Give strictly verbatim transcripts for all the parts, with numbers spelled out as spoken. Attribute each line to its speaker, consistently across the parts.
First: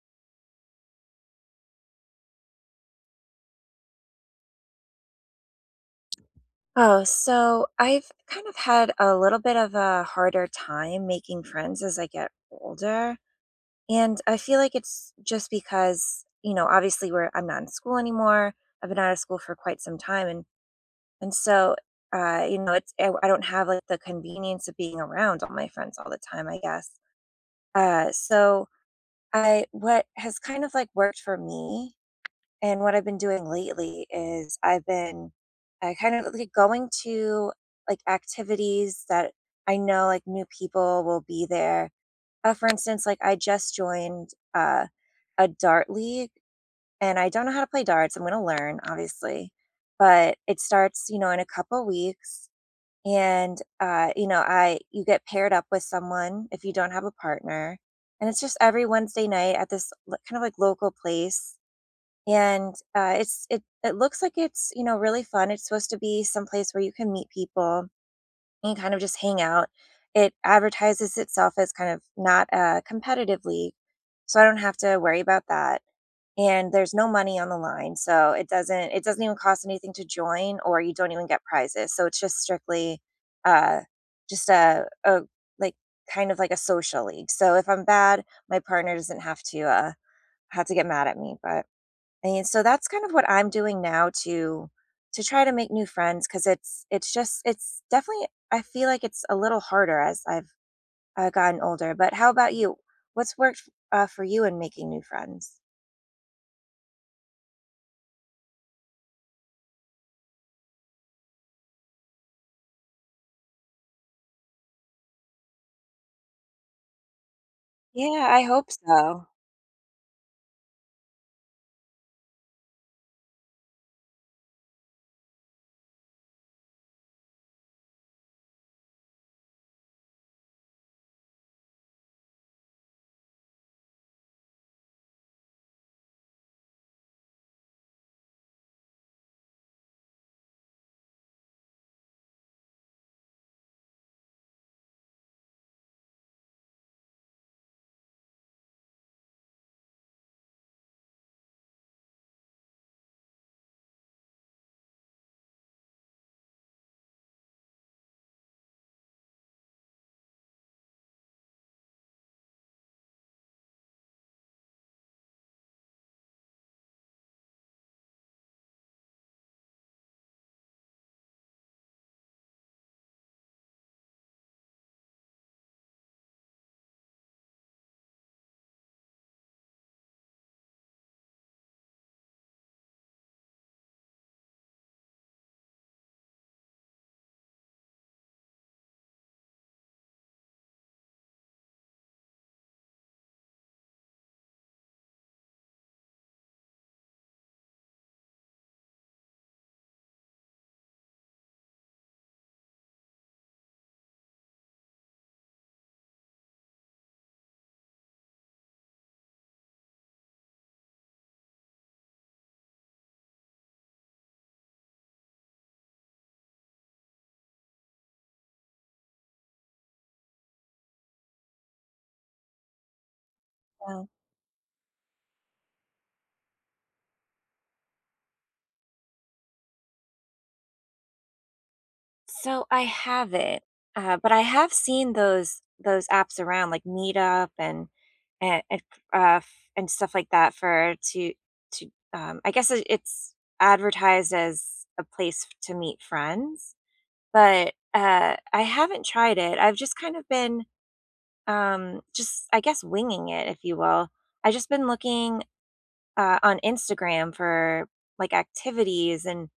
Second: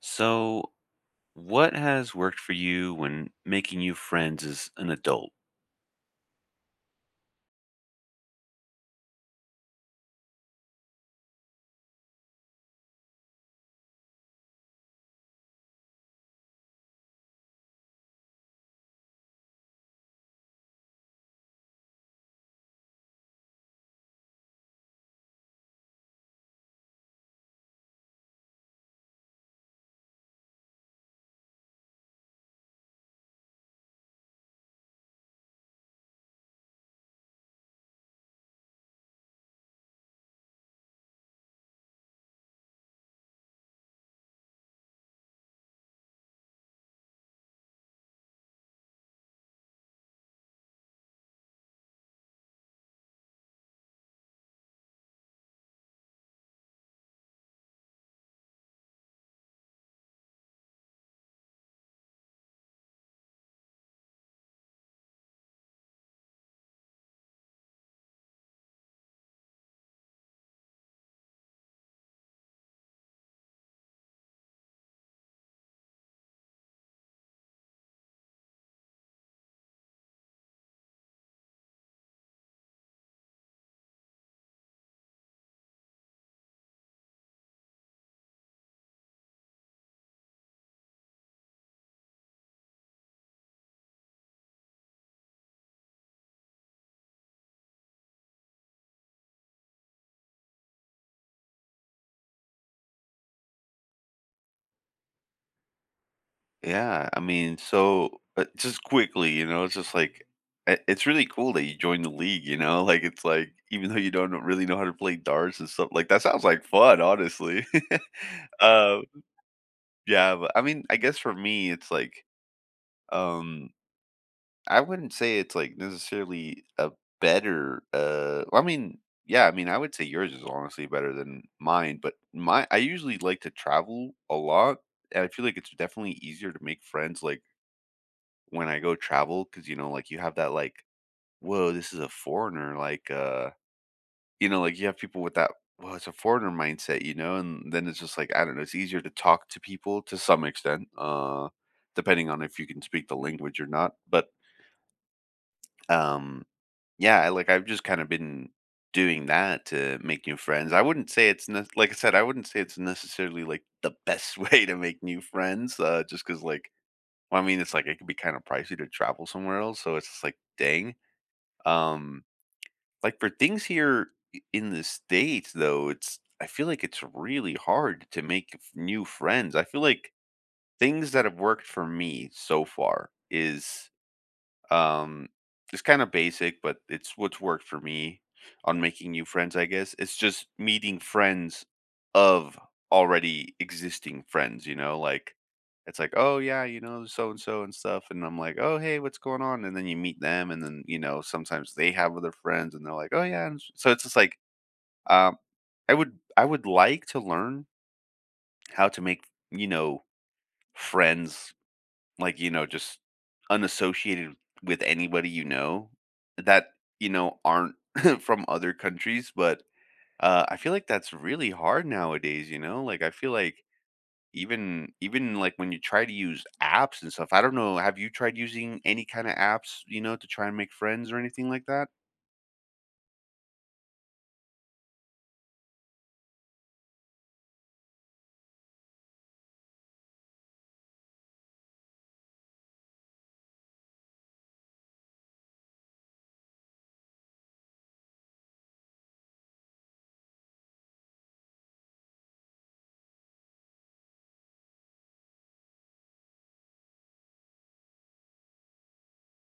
Speaker 1: So, what has worked for you when making new friends as an adult?
Speaker 2: Oh, so I've kind of had a little bit of a harder time making friends as I get older. And I feel like it's just because, you know, obviously we're I'm not in school anymore. I've been out of school for quite some time and and so uh, you know, it's I, I don't have like the convenience of being around all my friends all the time, I guess. Uh, so I what has kind of like worked for me and what I've been doing lately is I've been I kind of like going to like activities that I know like new people will be there. Uh, for instance, like I just joined uh, a dart league, and I don't know how to play darts. I'm going to learn, obviously, but it starts, you know, in a couple weeks. And uh, you know, I you get paired up with someone if you don't have a partner, and it's just every Wednesday night at this lo- kind of like local place. And uh, it's it it looks like it's, you know, really fun. It's supposed to be someplace where you can meet people and kind of just hang out. It advertises itself as kind of not a competitive league, so I don't have to worry about that. And there's no money on the line, so it doesn't it doesn't even cost anything to join, or you don't even get prizes. So it's just strictly uh, just a, a like kind of like a social league. So if I'm bad, my partner doesn't have to uh, have to get mad at me, but. And so that's kind of what I'm doing now to to try to make new friends because it's it's just it's definitely I feel like it's a little harder as I've uh, gotten older. But how about you? What's worked uh, for you in making new friends?
Speaker 1: Yeah, I mean, so uh, just quickly, you know, it's just like i- it's really cool that you joined the league, you know? Like it's like even though you don't really know how to play darts and stuff, like that sounds like fun, honestly.
Speaker 2: Yeah, I hope
Speaker 1: uh,
Speaker 2: so.
Speaker 1: yeah, but I mean, I guess for me it's like um I wouldn't say it's, like, necessarily a better, uh well, I mean, yeah, I mean, I would say yours is honestly better than mine, but my I usually like to travel a lot, and I feel like it's definitely easier to make friends, like, when I go travel because you know, like, you have that, like, "Whoa, this is a foreigner," like, uh you know, like, you have people with that, "Well, it's a foreigner mindset," you know, and then it's just, like, I don't know, it's easier to talk to people to some extent, uh, depending on if you can speak the language or not, but Um, yeah, I like I've just kind of been doing that to make new friends. I wouldn't say it's ne- like I said, I wouldn't say it's necessarily like the best way to make new friends, uh, just because like well, I mean, it's like it could be kind of pricey to travel somewhere else, so it's just like dang. Um, like for things here i- in the states, though, it's I feel like it's really hard to make f- new friends. I feel like things that have worked for me so far is um, it's kind of basic, but it's what's worked for me on making new friends, I guess. It's just meeting friends of already existing friends, you know, like it's like, oh yeah, you know, so and so and stuff. And I'm like, oh hey, what's going on? And then you meet them, and then you know, sometimes they have other friends and they're like, oh yeah. And s- so it's just like um I would I would like to learn how to make, you know, friends like, you know, just unassociated with anybody you know that, you know, aren't from other countries, but, uh, I feel like that's really hard nowadays, you know? Like, I feel like
Speaker 2: Yeah.
Speaker 1: even even, like, when you try to use apps and stuff, I don't know, have you tried using any kinda apps, you know, to try and make friends or anything like that?
Speaker 2: So I haven't, uh, but I have seen those those apps around like Meetup and and and, uh, and stuff like that for to to um, I guess it- it's advertised as a place to meet friends. But, uh, I haven't tried it. I've just kind of been, um, just, I guess, winging it, if you will. I have just been looking, uh, on Instagram for, like, activities and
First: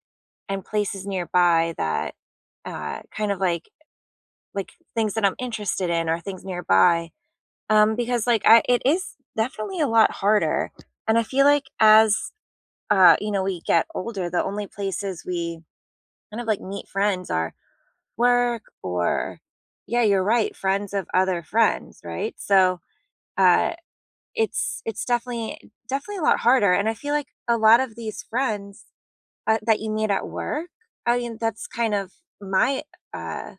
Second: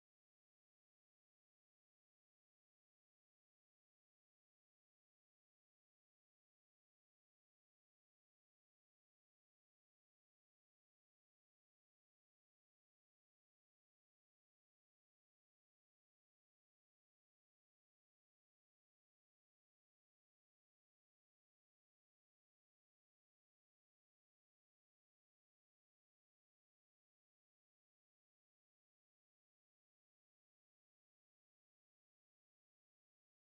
Speaker 2: and places nearby that, uh, kind of like like things that I'm interested in or things nearby, um, because, like, I it is definitely a lot harder, and I feel like as, uh, you know, we get older, the only places we kind of, like, meet friends are work or yeah, you're right, friends of other friends, right? So uh it's it's definitely definitely a lot harder. And I feel like a lot of these friends uh, that you meet at work, I mean, that's kind of my uh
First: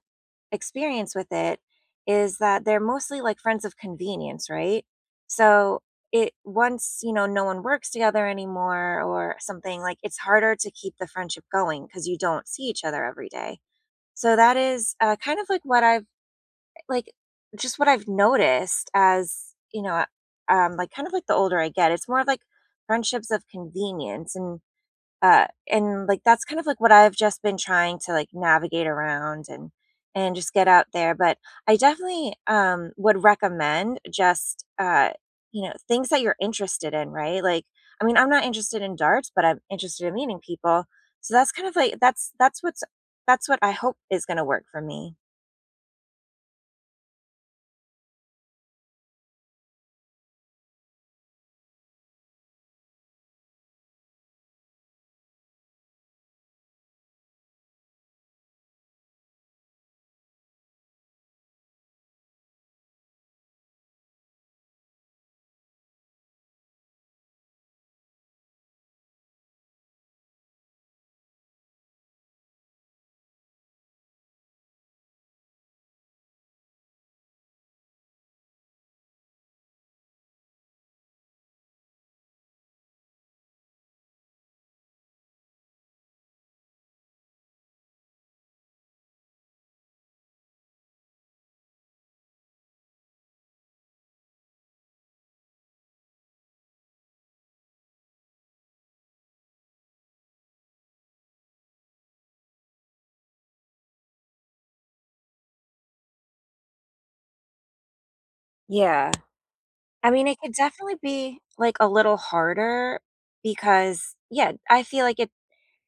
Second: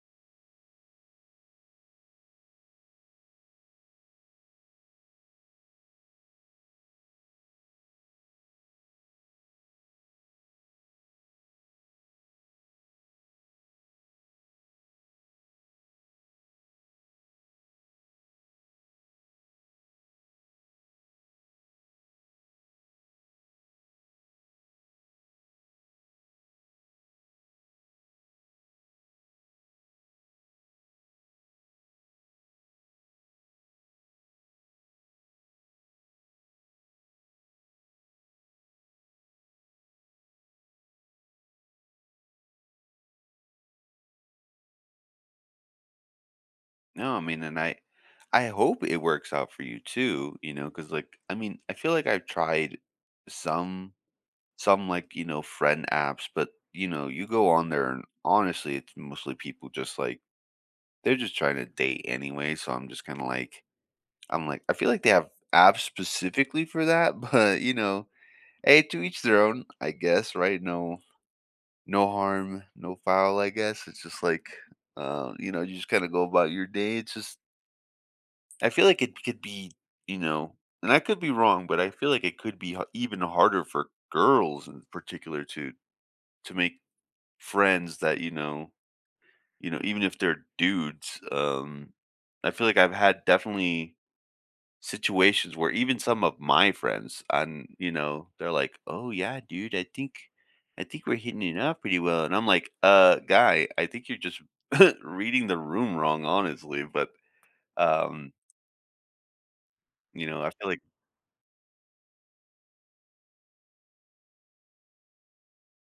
Speaker 2: experience with it is that they're mostly like friends of convenience, right? So it once, you know, no one works together anymore or something, like it's harder to keep the friendship going because you don't see each other every day. So that is, uh, kind of like what I've like, just what I've noticed as, you know, um, like kind of like the older I get, it's more of like friendships of convenience, and uh, and like that's kind of like what I've just been trying to like navigate around and and just get out there. But I definitely um would recommend just uh you know, things that you're interested in, right? Like I mean, I'm not interested in darts, but I'm interested in meeting people. So that's kind of like that's that's what's that's what I hope is going to work for me.
Speaker 1: No, I mean, and I I hope it works out for you too, you know, because like, I mean, I feel like I've tried some some like, you know, friend apps, but you know, you go on there and honestly, it's mostly people just like they're just trying to date anyway, so I'm just kind of like I'm like I feel like they have apps specifically for that, but you know, hey, to each their own, I guess, right? No, no harm, no foul, I guess. It's just like uh, you know, you just kind of go about your day. It's just I feel like it could be, you know, and I could be wrong, but I feel like it could be h- even harder for girls in particular to to make friends that, you know you know, even if they're dudes, um, I feel like I've had definitely situations where even some of my friends and, you know, they're like, "Oh, yeah, dude, I think I think we're hitting it up pretty well." And I'm like, "Uh, guy, I think you're just reading the room wrong, honestly." But, um,
Speaker 2: Yeah. I
Speaker 1: you
Speaker 2: mean, it
Speaker 1: know, I
Speaker 2: could
Speaker 1: feel like
Speaker 2: definitely be like a little harder because yeah, I feel like it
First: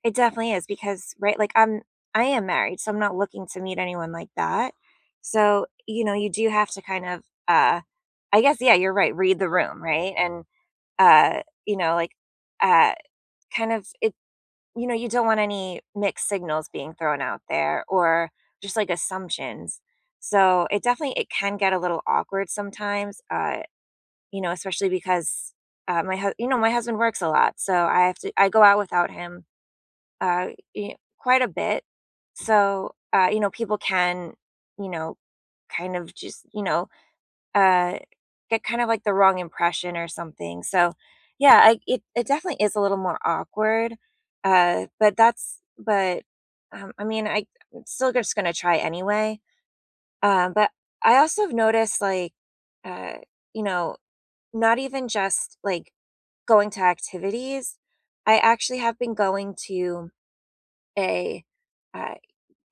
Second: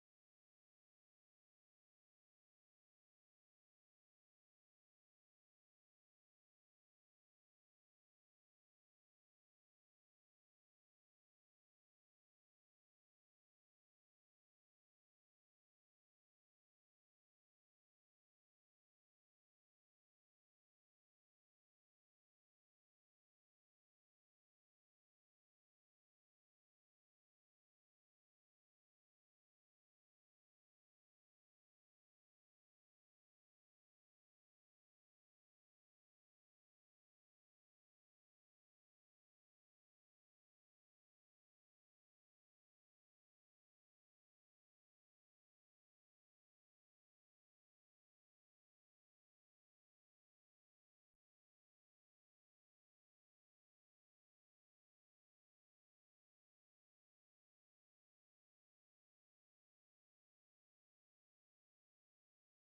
Speaker 2: It definitely is because right, like I'm I am married, so I'm not looking to meet anyone like that. So, you know, you do have to kind of uh I guess yeah, you're right, read the room, right? And uh, you know, like uh kind of it you know, you don't want any mixed signals being thrown out there or just like assumptions. So, it definitely it can get a little awkward sometimes. Uh, you know, especially because uh, my hu- you know, my husband works a lot, so I have to I go out without him uh, y quite a bit. So, uh, you know, people can, you know, kind of just, you know, uh, get kind of like the wrong impression or something. So, yeah, I, it it definitely is a little more awkward. Uh, but that's but um, I mean, I I'm still just gonna try anyway. Um, but I also have noticed like, uh, you know, not even just like going to activities. I actually have been going to a uh,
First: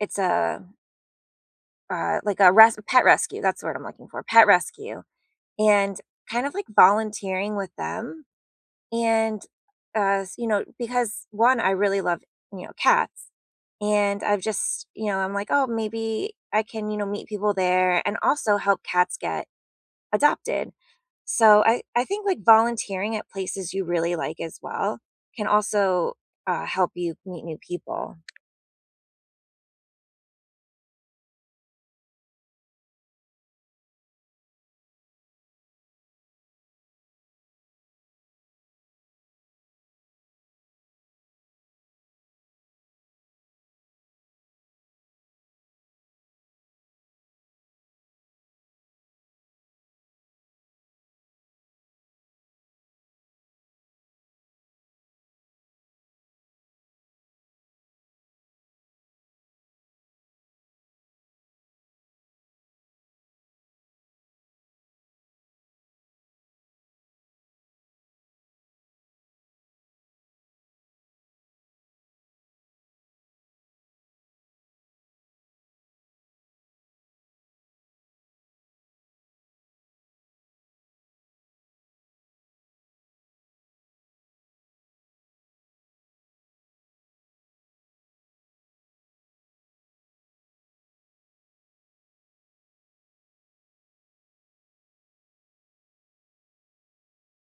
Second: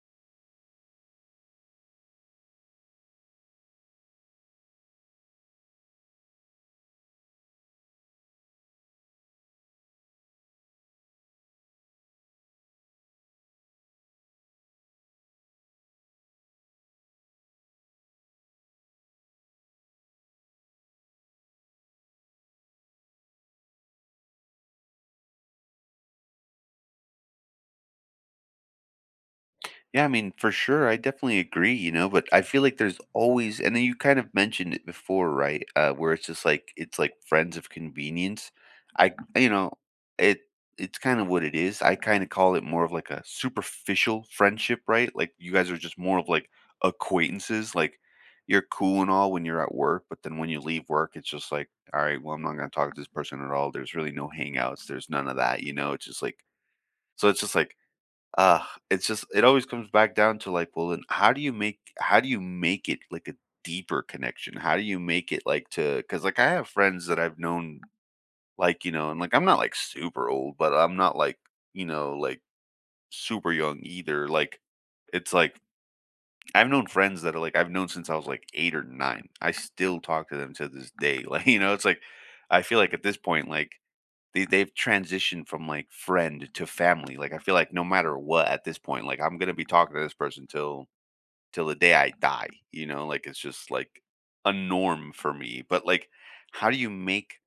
Speaker 2: it's a, uh, like a res pet rescue, that's what I'm looking for, pet rescue, and kind of like volunteering with them, and, uh, s you know, because one, I really love, you know, cats, and I've just, you know, I'm like, "Oh, maybe I can, you know, meet people there and also help cats get adopted." So I I think, like, volunteering at places you really like as well can also, uh, help you meet new people.
Speaker 1: Yeah, I mean, for sure, I definitely agree, you know, but I feel like there's always and then you kind of mentioned it before, right? Uh, where it's just like it's like friends of convenience. I you know, it it's kind of what it is. I kind of call it more of like a superficial friendship, right? Like you guys are just more of like acquaintances, like you're cool and all when you're at work, but then when you leave work, it's just like, all right, well, I'm not gonna talk to this person at all. There's really no hangouts, there's none of that, you know, it's just like so it's just like Ugh, it's just it always comes back down to, like, well, then how do you make how do you make it, like, a deeper connection? How do you make it, like, to because like, I have friends that I've known, like, you know and, like, I'm not, like, super old, but I'm not, like, you know, like, super young either, like, it's like I've known friends that are, like I've known since I was, like, eight or nine. I still talk to them to this day, like, you know, it's like I feel like at this point, like they they've transitioned from, like, friend to family, like, I feel like no matter what at this point, like, I'm gonna be talking to this person till till the day I die, you know, like, it's just, like, a norm for me, but, like, how do you make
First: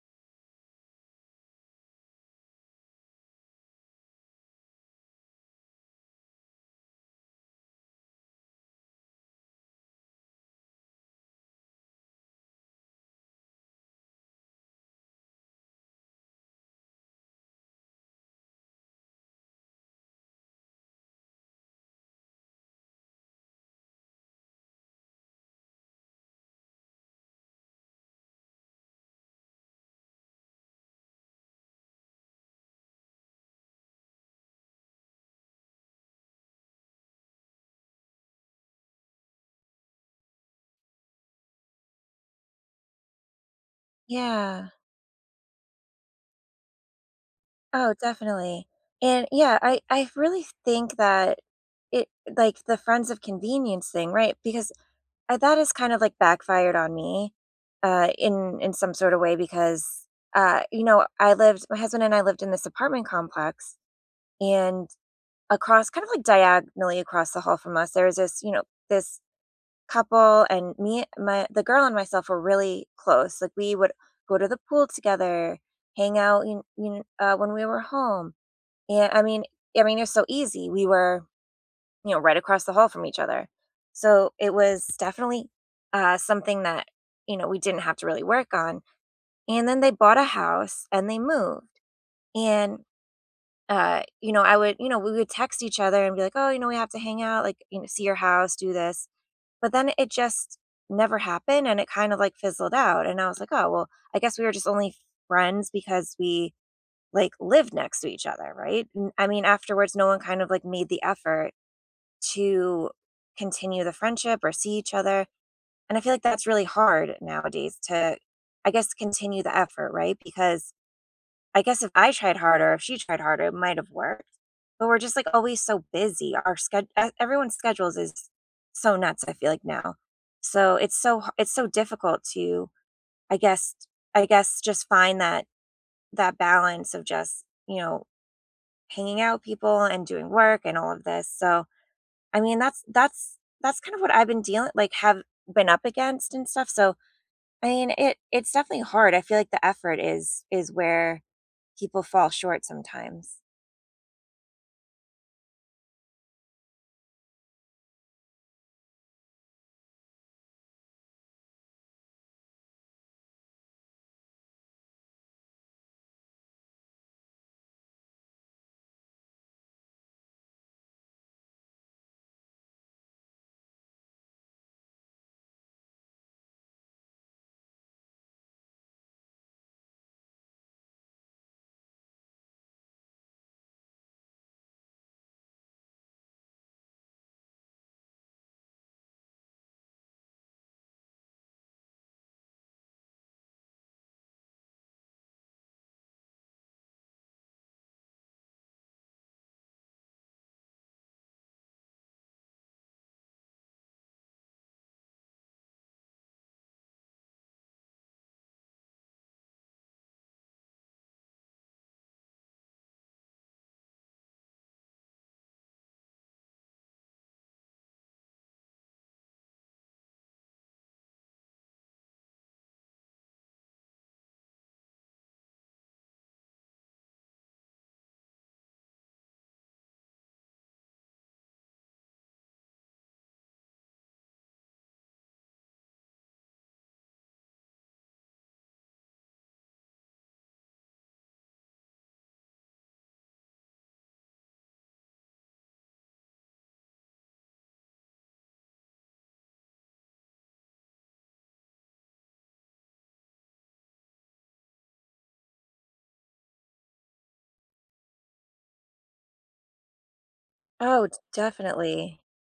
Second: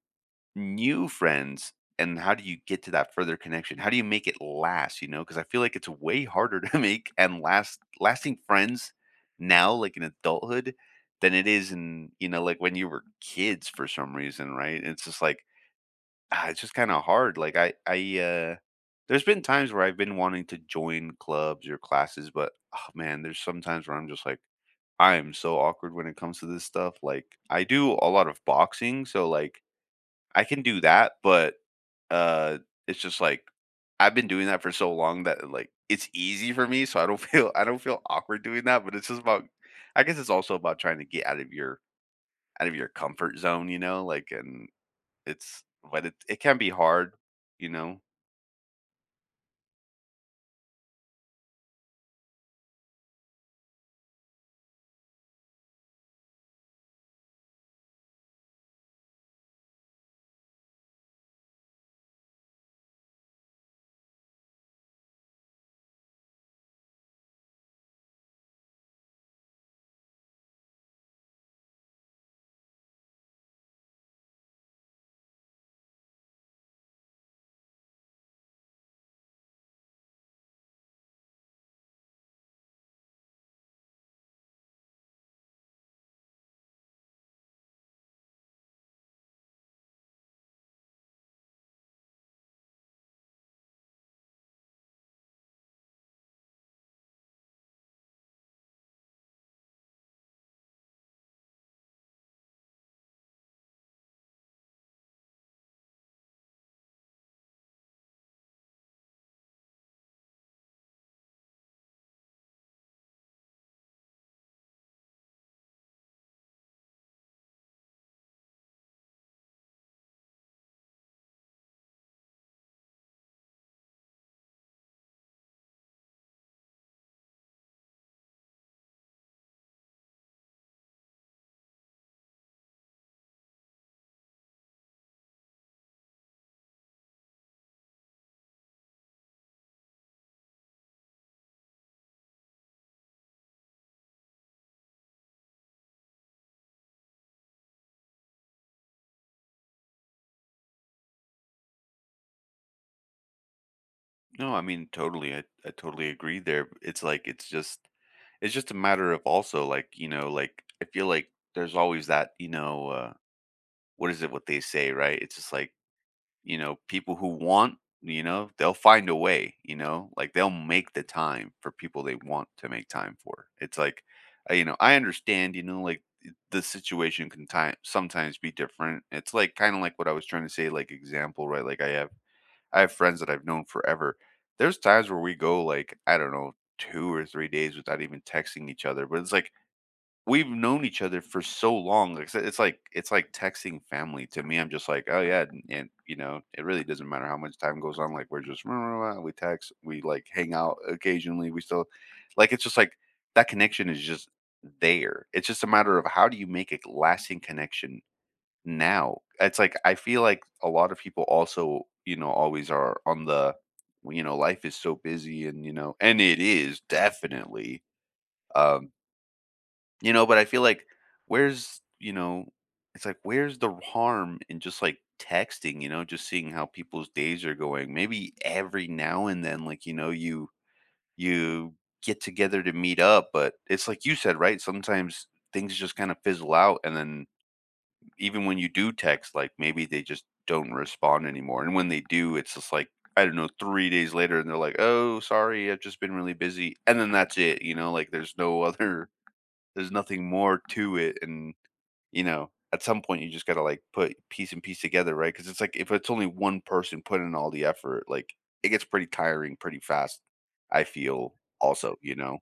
Speaker 1: new friends, and how do you get to that further connection? How do you make it last, you know, because I feel like it's way harder to make and last lasting friends now, like, in adulthood than it is in, you know, like, when you were kids for some reason, right? It's just like, Ah, it's just kinda hard, like, I I, uh there's been times where I've been wanting to join clubs or classes, but, oh, man, there's some times where I'm just like, I am so awkward when it comes to this stuff, like, I do a lot of boxing, so, like, I can do that, but, uh, it's just like, I've been doing that for so long that, like, it's easy for me, so I don't feel I don't feel awkward doing that, but it's just about I guess it's also about trying to get out of your out of your comfort zone, you know, like,
Speaker 2: Yeah.
Speaker 1: and it's but it it can be hard, you
Speaker 2: Oh,
Speaker 1: know?
Speaker 2: definitely. And yeah, I I really think that it like the friends of convenience thing, right? Because uh, that has kind of like backfired on me uh in in some sort of way because uh you know, I lived my husband and I lived in this apartment complex, and across kind of like diagonally across the hall from us there was this, you know, this couple, and me my the girl and myself were really close. Like we would go to the pool together, hang out, you, you know, uh, when we were home, yeah, I mean, I mean, it was so easy. We were, you know, right across the hall from each other. So it was definitely, uh, something that, you know, we didn't have to really work on. And then they bought a house and they moved. And, uh, you know, I would, you know, we would text each other and be like, oh, you know, we have to hang out, like, you know, see your house, do this. But then it just never happened and it kind of like fizzled out. And I was like, oh, well, I guess we were just only friends because we like live next to each other, right? N- I mean, afterwards, no one kind of like made the effort to continue the friendship or see each other. And I feel like that's really hard nowadays to, I guess, continue the effort, right? Because I guess if I tried harder, if she tried harder, it might have worked. But we're just like always so busy. Our schedule, everyone's schedules is so nuts. I feel like now, so it's so h- it's so difficult to, I guess, I guess, just find that that balance of just, you know, hanging out with people and doing work and all of this. So, I mean, that's that's that's kind of what I've been dealing like have been up against and stuff. So, I mean, it it's definitely hard. I feel like the effort is is where people fall short sometimes.
Speaker 1: No, I mean, totally. I, I totally agree there. It's like it's just it's just a matter of also like, you know, like I feel like there's always that, you know, uh what is it what they say, right? It's just like, you know, people who want, you know, they'll find a way, you know? Like they'll make the time for people they want to make time for. It's like uh, you know, I understand, you know, like it- the situation can time sometimes be different. It's like kind of like what I was trying to say like example, right? Like I have I have friends that I've known forever. There's times where we go like, I don't know, two or three days without even texting each other, but it's like we've known each other for so long. Like, so it's like it's like texting family to me. I'm just like, "Oh yeah," and, and, you know, it really doesn't matter how much time goes on. Like we're just we text, we like hang out occasionally. We still like it's just like that connection is just there. It's just a matter of how do you make a lasting connection now, it's like, I feel like a lot of people also, you know, always are on the, well, you know, life is so busy and, you know, and it is definitely, um, you know, but I feel like where's, you know, it's like, where's the harm in just like texting, you know, just seeing how people's days are going. Maybe every now and then, like, you know, you, you get together to meet up, but it's like you said, right? Sometimes things just kind of fizzle out and then even when you do text, like, maybe they just don't respond anymore, and when they do, it's just like, I don't know, three days later, and they're like, "Oh, sorry, I've just been really busy," and then that's it, you know, like, there's no other there's nothing more to it, and, you know, at some point, you just gotta, like, put piece and piece together, right? Because it's like, if it's only one person putting in all the effort, like, it gets pretty tiring pretty fast, I
Speaker 2: Oh, d-
Speaker 1: feel also, you
Speaker 2: definitely.
Speaker 1: know?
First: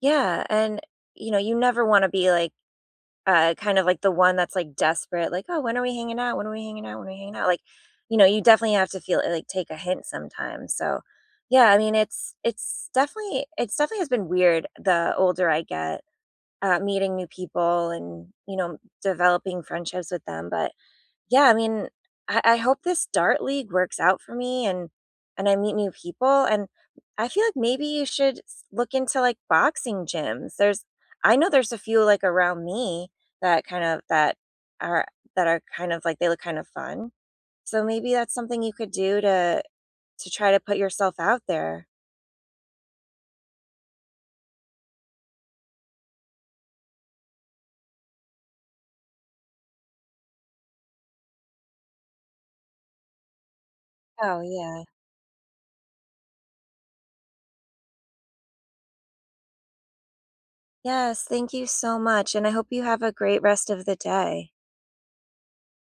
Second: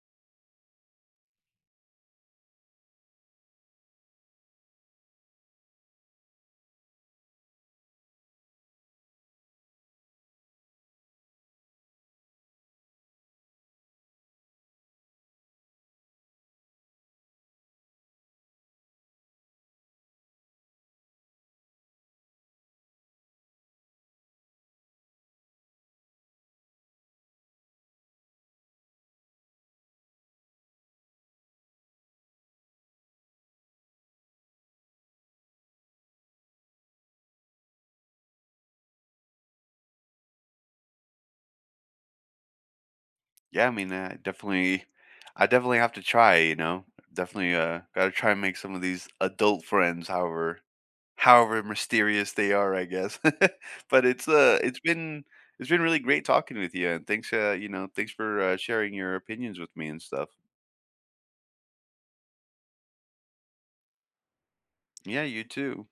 Speaker 2: Yeah, and you know, you never want to be like Uh, kind of like the one that's, like, desperate, like, "Oh, when are we hanging out? When are we hanging out? When are we hanging out?" Like, you know, you definitely have to feel like, take a hint sometimes, so, yeah, I mean, it's it's definitely it's definitely has been weird the older I get, uh, meeting new people and, you know, developing friendships with them, but yeah, I mean, I, I hope this dart league works out for me, and and I meet new people. And I feel like maybe you should s- look into like boxing gyms. There's I know there's a few like around me that kind of that are that are kind of like they look kind of fun. So maybe that's something you could do to to try to put yourself out there.
Speaker 1: Yeah, I mean, I definitely I definitely have to try, you know? Definitely, uh, gotta try and make some of these adult friends, however however mysterious they are, I guess. But it's,
Speaker 2: Oh
Speaker 1: uh it's
Speaker 2: yeah.
Speaker 1: been it's been really great talking with you, and thanks, uh, you know, thanks for, uh, sharing your opinions with me and stuff.
Speaker 2: Yes, thank you so much. And I hope you have a great rest of the day.
Speaker 1: Yeah, you too.